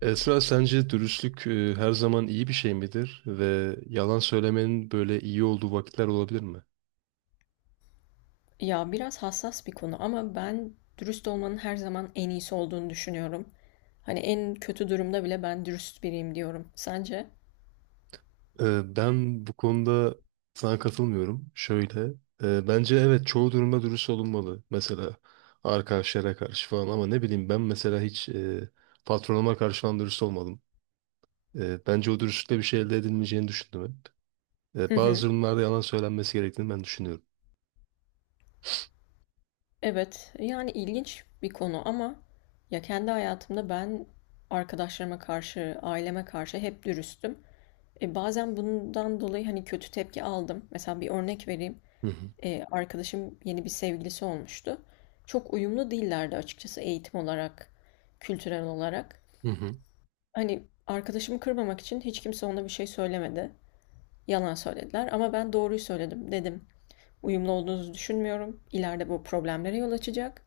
Esra sence dürüstlük her zaman iyi bir şey midir ve yalan söylemenin böyle iyi olduğu vakitler olabilir mi? Ya biraz hassas bir konu ama ben dürüst olmanın her zaman en iyisi olduğunu düşünüyorum. Hani en kötü durumda bile ben dürüst biriyim diyorum. Sence? Ben bu konuda sana katılmıyorum. Şöyle, bence evet çoğu durumda dürüst olunmalı. Mesela arkadaşlara karşı falan ama ne bileyim ben mesela hiç patronuma karşı falan dürüst olmadım. Bence o dürüstlükle bir şey elde edilmeyeceğini düşündüm hep. Hı Bazı hı. durumlarda yalan söylenmesi gerektiğini ben düşünüyorum. Evet, yani ilginç bir konu ama ya kendi hayatımda ben arkadaşlarıma karşı, aileme karşı hep dürüstüm. E bazen bundan dolayı hani kötü tepki aldım. Mesela bir örnek vereyim. Hı hı. Arkadaşım yeni bir sevgilisi olmuştu. Çok uyumlu değillerdi açıkçası eğitim olarak, kültürel olarak. Hı hı. Hani, arkadaşımı kırmamak için hiç kimse ona bir şey söylemedi. Yalan söylediler ama ben doğruyu söyledim. Dedim, "Uyumlu olduğunuzu düşünmüyorum. İleride bu problemlere yol açacak.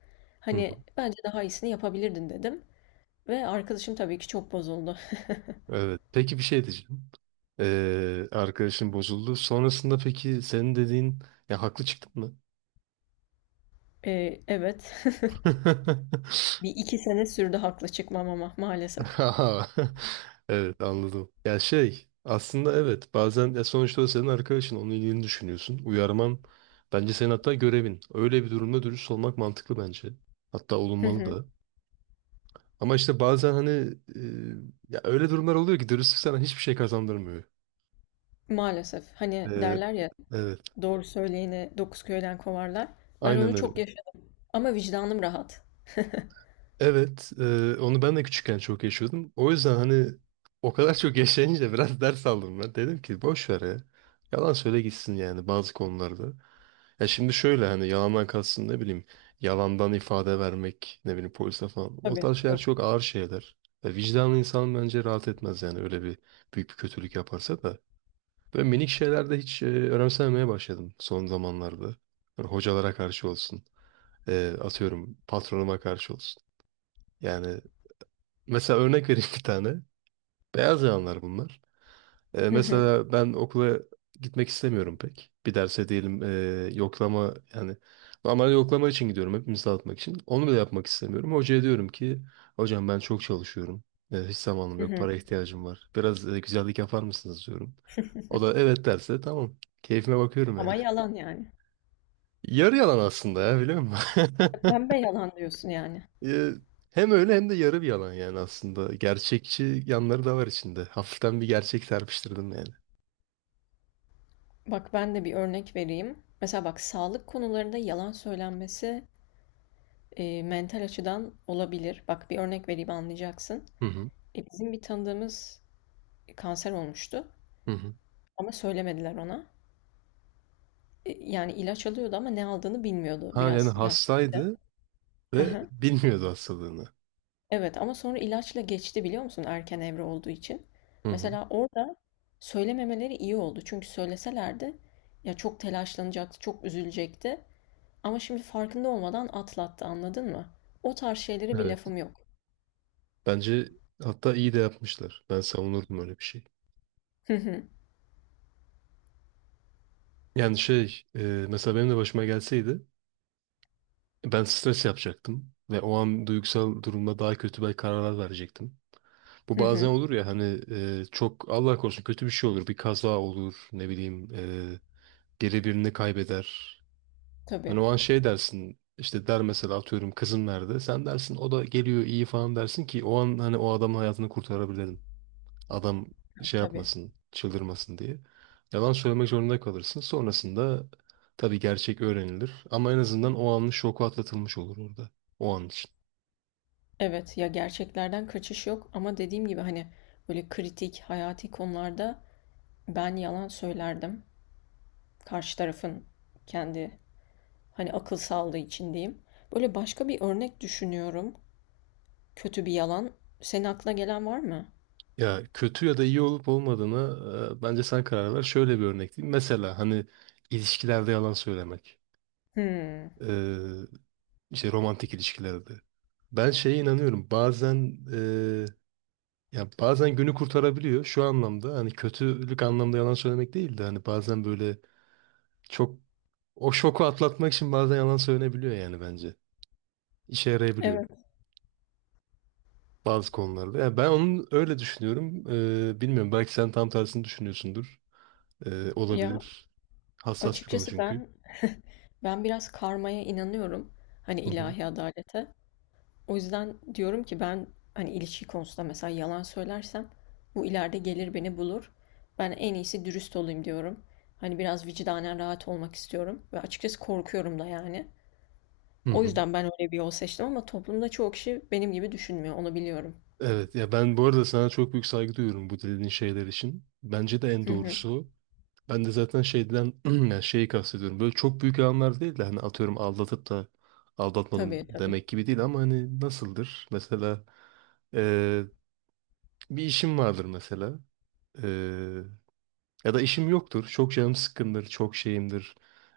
Hı hı. Hani, bence daha iyisini yapabilirdin." dedim ve arkadaşım tabii ki çok bozuldu. Evet. Peki bir şey diyeceğim. Arkadaşın bozuldu. Sonrasında peki senin dediğin ya haklı çıktın mı? Evet. Bir 2 sene sürdü haklı çıkmam ama maalesef. Aha. Evet anladım. Ya şey aslında evet bazen ya sonuçta o senin arkadaşın onun iyiliğini düşünüyorsun. Uyarman bence senin hatta görevin. Öyle bir durumda dürüst olmak mantıklı bence. Hatta Hı olunmalı hı. da. Ama işte bazen hani e, ya öyle durumlar oluyor ki dürüstlük sana hiçbir şey kazandırmıyor. Maalesef. Hani, Ee, derler ya, evet "Doğru söyleyeni dokuz köyden kovarlar." Ben aynen onu çok öyle. yaşadım ama vicdanım rahat. Evet, onu ben de küçükken çok yaşıyordum. O yüzden hani o kadar çok yaşayınca biraz ders aldım ben. Dedim ki boş ver ya. Yalan söyle gitsin yani bazı konularda. Ya şimdi şöyle hani yalandan kalsın ne bileyim yalandan ifade vermek ne bileyim polise falan. O Tabii, tarz şeyler yok. çok ağır şeyler. Ve vicdanlı insan bence rahat etmez yani öyle bir büyük bir kötülük yaparsa da. Böyle minik şeylerde hiç önemsememeye başladım son zamanlarda. Hani hocalara karşı olsun. Atıyorum patronuma karşı olsun. Yani mesela örnek vereyim bir tane. Beyaz yalanlar bunlar. Hı hı. Mesela ben okula gitmek istemiyorum pek. Bir derse diyelim yoklama yani normal yoklama için gidiyorum hepimiz dağıtmak için. Onu bile yapmak istemiyorum. Hocaya diyorum ki hocam ben çok çalışıyorum. Hiç zamanım Hı yok. hı. Para ihtiyacım var. Biraz güzellik yapar mısınız diyorum. O da evet derse tamam. Keyfime bakıyorum yani. Ama yalan yani. Yarı yalan aslında ya biliyor musun? Pembe yalan diyorsun yani. Ee, Hem öyle hem de yarı bir yalan yani aslında. Gerçekçi yanları da var içinde. Hafiften bir gerçek serpiştirdim yani. Bak ben de bir örnek vereyim. Mesela bak sağlık konularında yalan söylenmesi mental açıdan olabilir. Bak bir örnek vereyim anlayacaksın. Hı hı. Bizim bir tanıdığımız kanser olmuştu Hı hı. ama söylemediler ona. Yani ilaç alıyordu ama ne aldığını bilmiyordu Ha yani biraz yaşlıydı. hastaydı Hı ve hı. bilmiyordu hastalığını. Evet ama sonra ilaçla geçti biliyor musun erken evre olduğu için. Hı hı. Mesela orada söylememeleri iyi oldu. Çünkü söyleselerdi ya çok telaşlanacaktı, çok üzülecekti. Ama şimdi farkında olmadan atlattı, anladın mı? O tarz şeylere bir Evet. lafım yok. Bence hatta iyi de yapmışlar. Ben savunurdum öyle bir şey. Hı hı, Yani mesela benim de başıma gelseydi ben stres yapacaktım ve o an duygusal durumda daha kötü belki kararlar verecektim. Bu hı bazen hı. olur ya hani çok Allah korusun kötü bir şey olur. Bir kaza olur ne bileyim. Geri birini kaybeder. Tabii, Hani o an şey dersin işte der mesela atıyorum kızım nerede? Sen dersin o da geliyor iyi falan dersin ki o an hani o adamın hayatını kurtarabilirim. Adam tabii, şey tabii. yapmasın, çıldırmasın diye. Yalan söylemek zorunda kalırsın. Sonrasında tabii gerçek öğrenilir ama en azından o anın şoku atlatılmış olur orada. O an için. Evet, ya gerçeklerden kaçış yok ama dediğim gibi hani böyle kritik, hayati konularda ben yalan söylerdim. Karşı tarafın kendi hani akıl sağlığı için diyeyim. Böyle başka bir örnek düşünüyorum. Kötü bir yalan. Senin aklına gelen var mı? Ya kötü ya da iyi olup olmadığını bence sen karar ver. Şöyle bir örnek diyeyim. Mesela hani ilişkilerde yalan söylemek. Hmm. İşte romantik ilişkilerde. Ben şeye inanıyorum. Bazen ya bazen günü kurtarabiliyor şu anlamda. Hani kötülük anlamda yalan söylemek değil de hani bazen böyle çok o şoku atlatmak için bazen yalan söylenebiliyor yani bence. İşe yarayabiliyor Evet bazı konularda. Yani ben onu öyle düşünüyorum. Bilmiyorum belki sen tam tersini düşünüyorsundur. Ya Olabilir. Hassas bir konu açıkçası çünkü. ben biraz karmaya inanıyorum. Hani Hı hı. ilahi adalete. O yüzden diyorum ki ben hani ilişki konusunda mesela yalan söylersem bu ileride gelir beni bulur. Ben en iyisi dürüst olayım diyorum. Hani biraz vicdanen rahat olmak istiyorum ve açıkçası korkuyorum da yani. Hı O hı. yüzden ben öyle bir yol seçtim ama toplumda çoğu kişi benim gibi düşünmüyor, onu biliyorum. Evet ya ben bu arada sana çok büyük saygı duyuyorum bu dediğin şeyler için. Bence de en Hı hı. doğrusu o. Ben de zaten şeyden yani şeyi kastediyorum. Böyle çok büyük yalanlar değil de hani atıyorum aldatıp da aldatmadım Tabii tabii. demek gibi değil ama hani nasıldır? Mesela eee, bir işim vardır mesela. Eee, Ya da işim yoktur. Çok canım sıkkındır. Çok şeyimdir.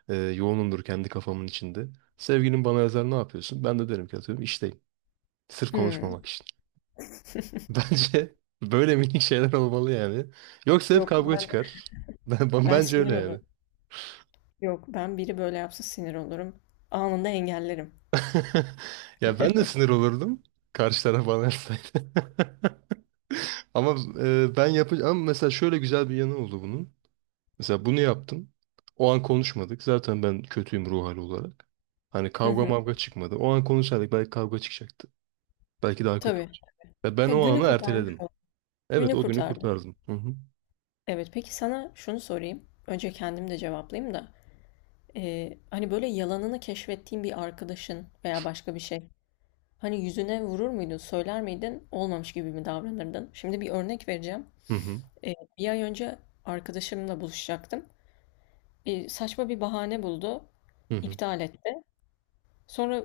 Yoğunumdur kendi kafamın içinde. Sevgilim bana yazar ne yapıyorsun? Ben de derim ki atıyorum işteyim. Sırf Hmm. konuşmamak için. Bence böyle minik şeyler olmalı yani. Yoksa hep Yok kavga ben çıkar. Bence sinir öyle olurum. yani. Yok ben biri böyle yapsa sinir olurum. Anında engellerim. Ya ben de sinir olurdum. Karşı taraf bana yapsaydı. Ama ben yapacağım. Ama mesela şöyle güzel bir yanı oldu bunun. Mesela bunu yaptım. O an konuşmadık. Zaten ben kötüyüm ruh hali olarak. Hani Hı kavga hı. mavga çıkmadı. O an konuşsaydık belki kavga çıkacaktı. Belki daha kötü Tabii. olacak. Ya ben Ya o günü anı kurtarmış erteledim. ol. Evet Günü o günü kurtardı. kurtardım. Hı hı. Evet, peki sana şunu sorayım. Önce kendim de cevaplayayım da. Hani böyle yalanını keşfettiğin bir arkadaşın veya başka bir şey. Hani yüzüne vurur muydun, söyler miydin, olmamış gibi mi davranırdın? Şimdi bir örnek vereceğim. Hı hı. Bir ay önce arkadaşımla buluşacaktım. Saçma bir bahane buldu, Hı hı. iptal etti. Sonra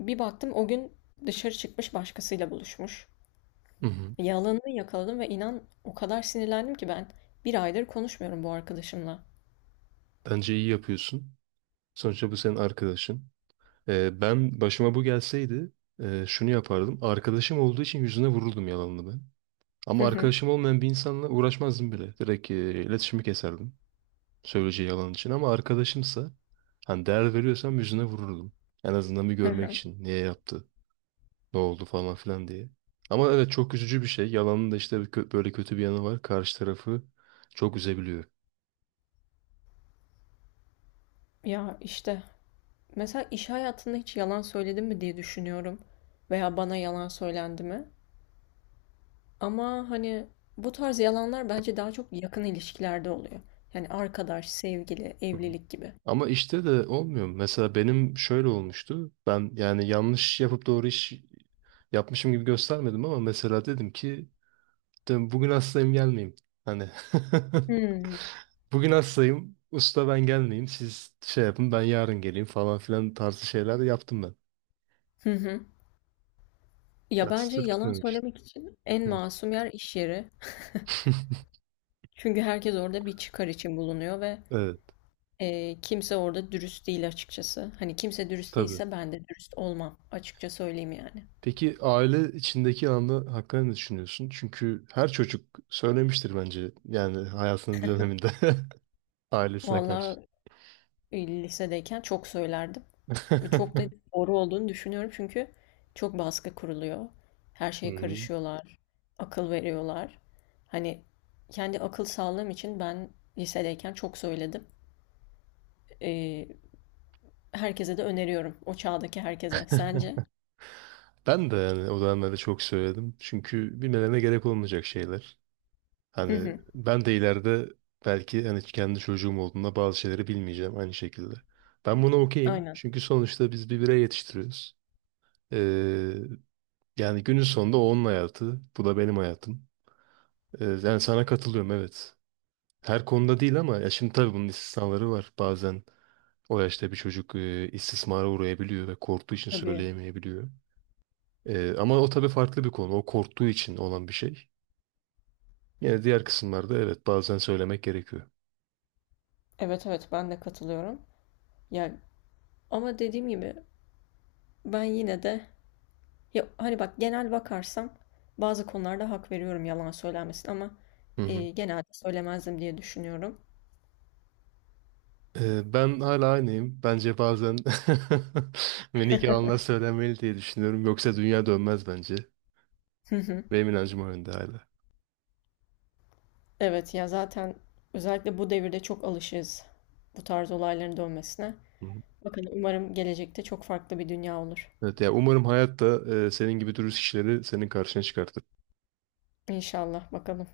bir baktım o gün dışarı çıkmış başkasıyla buluşmuş. Hı hı. Yalanını yakaladım ve inan o kadar sinirlendim ki ben bir aydır konuşmuyorum bu arkadaşımla. Bence iyi yapıyorsun. Sonuçta bu senin arkadaşın. Ben başıma bu gelseydi şunu yapardım. Arkadaşım olduğu için yüzüne vururdum yalanını ben. Hı Ama hı. arkadaşım olmayan bir insanla uğraşmazdım bile. Direkt iletişimi keserdim. Söyleyeceği yalan için. Ama arkadaşımsa hani değer veriyorsam yüzüne vururdum. En azından bir görmek için. Niye yaptı? Ne oldu falan filan diye. Ama evet çok üzücü bir şey. Yalanın da işte bir böyle kötü bir yanı var. Karşı tarafı çok üzebiliyor. Ya işte mesela iş hayatında hiç yalan söyledim mi diye düşünüyorum veya bana yalan söylendi mi? Ama hani bu tarz yalanlar bence daha çok yakın ilişkilerde oluyor. Yani arkadaş, sevgili, Hı hı. evlilik gibi. Ama işte de olmuyor. Mesela benim şöyle olmuştu. Ben yani yanlış yapıp doğru iş yapmışım gibi göstermedim ama mesela dedim ki Bugün hastayım gelmeyeyim. Hani Hmm. bugün hastayım usta ben gelmeyeyim siz şey yapın ben yarın geleyim falan filan tarzı şeyler yaptım ben. Hı hı. Ya Ya bence sırf yalan gitmemek işte. söylemek için en Hı. masum yer iş yeri. Çünkü herkes orada bir çıkar için bulunuyor ve Evet kimse orada dürüst değil açıkçası. Hani kimse dürüst tabii. değilse ben de dürüst olmam. Açıkça söyleyeyim yani. Peki aile içindeki anı hakkında ne düşünüyorsun? Çünkü her çocuk söylemiştir bence yani hayatının bir döneminde ailesine karşı. Vallahi lisedeyken çok söylerdim. Ve çok da doğru olduğunu düşünüyorum çünkü çok baskı kuruluyor. Her şeye Hmm. karışıyorlar, akıl veriyorlar. Hani kendi akıl sağlığım için ben lisedeyken çok söyledim. Ee, Herkese de öneriyorum, o çağdaki herkese. Sence? Ben de yani o dönemlerde çok söyledim. Çünkü bilmelerine gerek olmayacak şeyler. Hı Hani hı, ben de ileride belki hani kendi çocuğum olduğunda bazı şeyleri bilmeyeceğim aynı şekilde. Ben buna okeyim. aynen. Çünkü sonuçta biz bir birey yetiştiriyoruz. Ee, Yani günün sonunda o onun hayatı. Bu da benim hayatım. Yani sana katılıyorum evet. Her konuda değil ama ya şimdi tabii bunun istisnaları var. Bazen o yaşta bir çocuk istismara uğrayabiliyor ve korktuğu için Tabii. söyleyemeyebiliyor. Ama o tabii farklı bir konu. O korktuğu için olan bir şey. Yine diğer kısımlarda evet bazen söylemek gerekiyor. Evet evet ben de katılıyorum. Ya ama dediğim gibi ben yine de ya hani bak genel bakarsam bazı konularda hak veriyorum yalan söylenmesin ama Hı hı. Genelde söylemezdim diye düşünüyorum. Ben hala aynıyım. Bence bazen ve nikahına söylenmeli diye düşünüyorum. Yoksa dünya dönmez bence. Benim inancım o yönde hala. Evet ya zaten özellikle bu devirde çok alışığız bu tarz olayların dönmesine. Hı hı. Bakın umarım gelecekte çok farklı bir dünya olur. Evet, yani umarım hayatta senin gibi dürüst kişileri senin karşına çıkartır. İnşallah bakalım.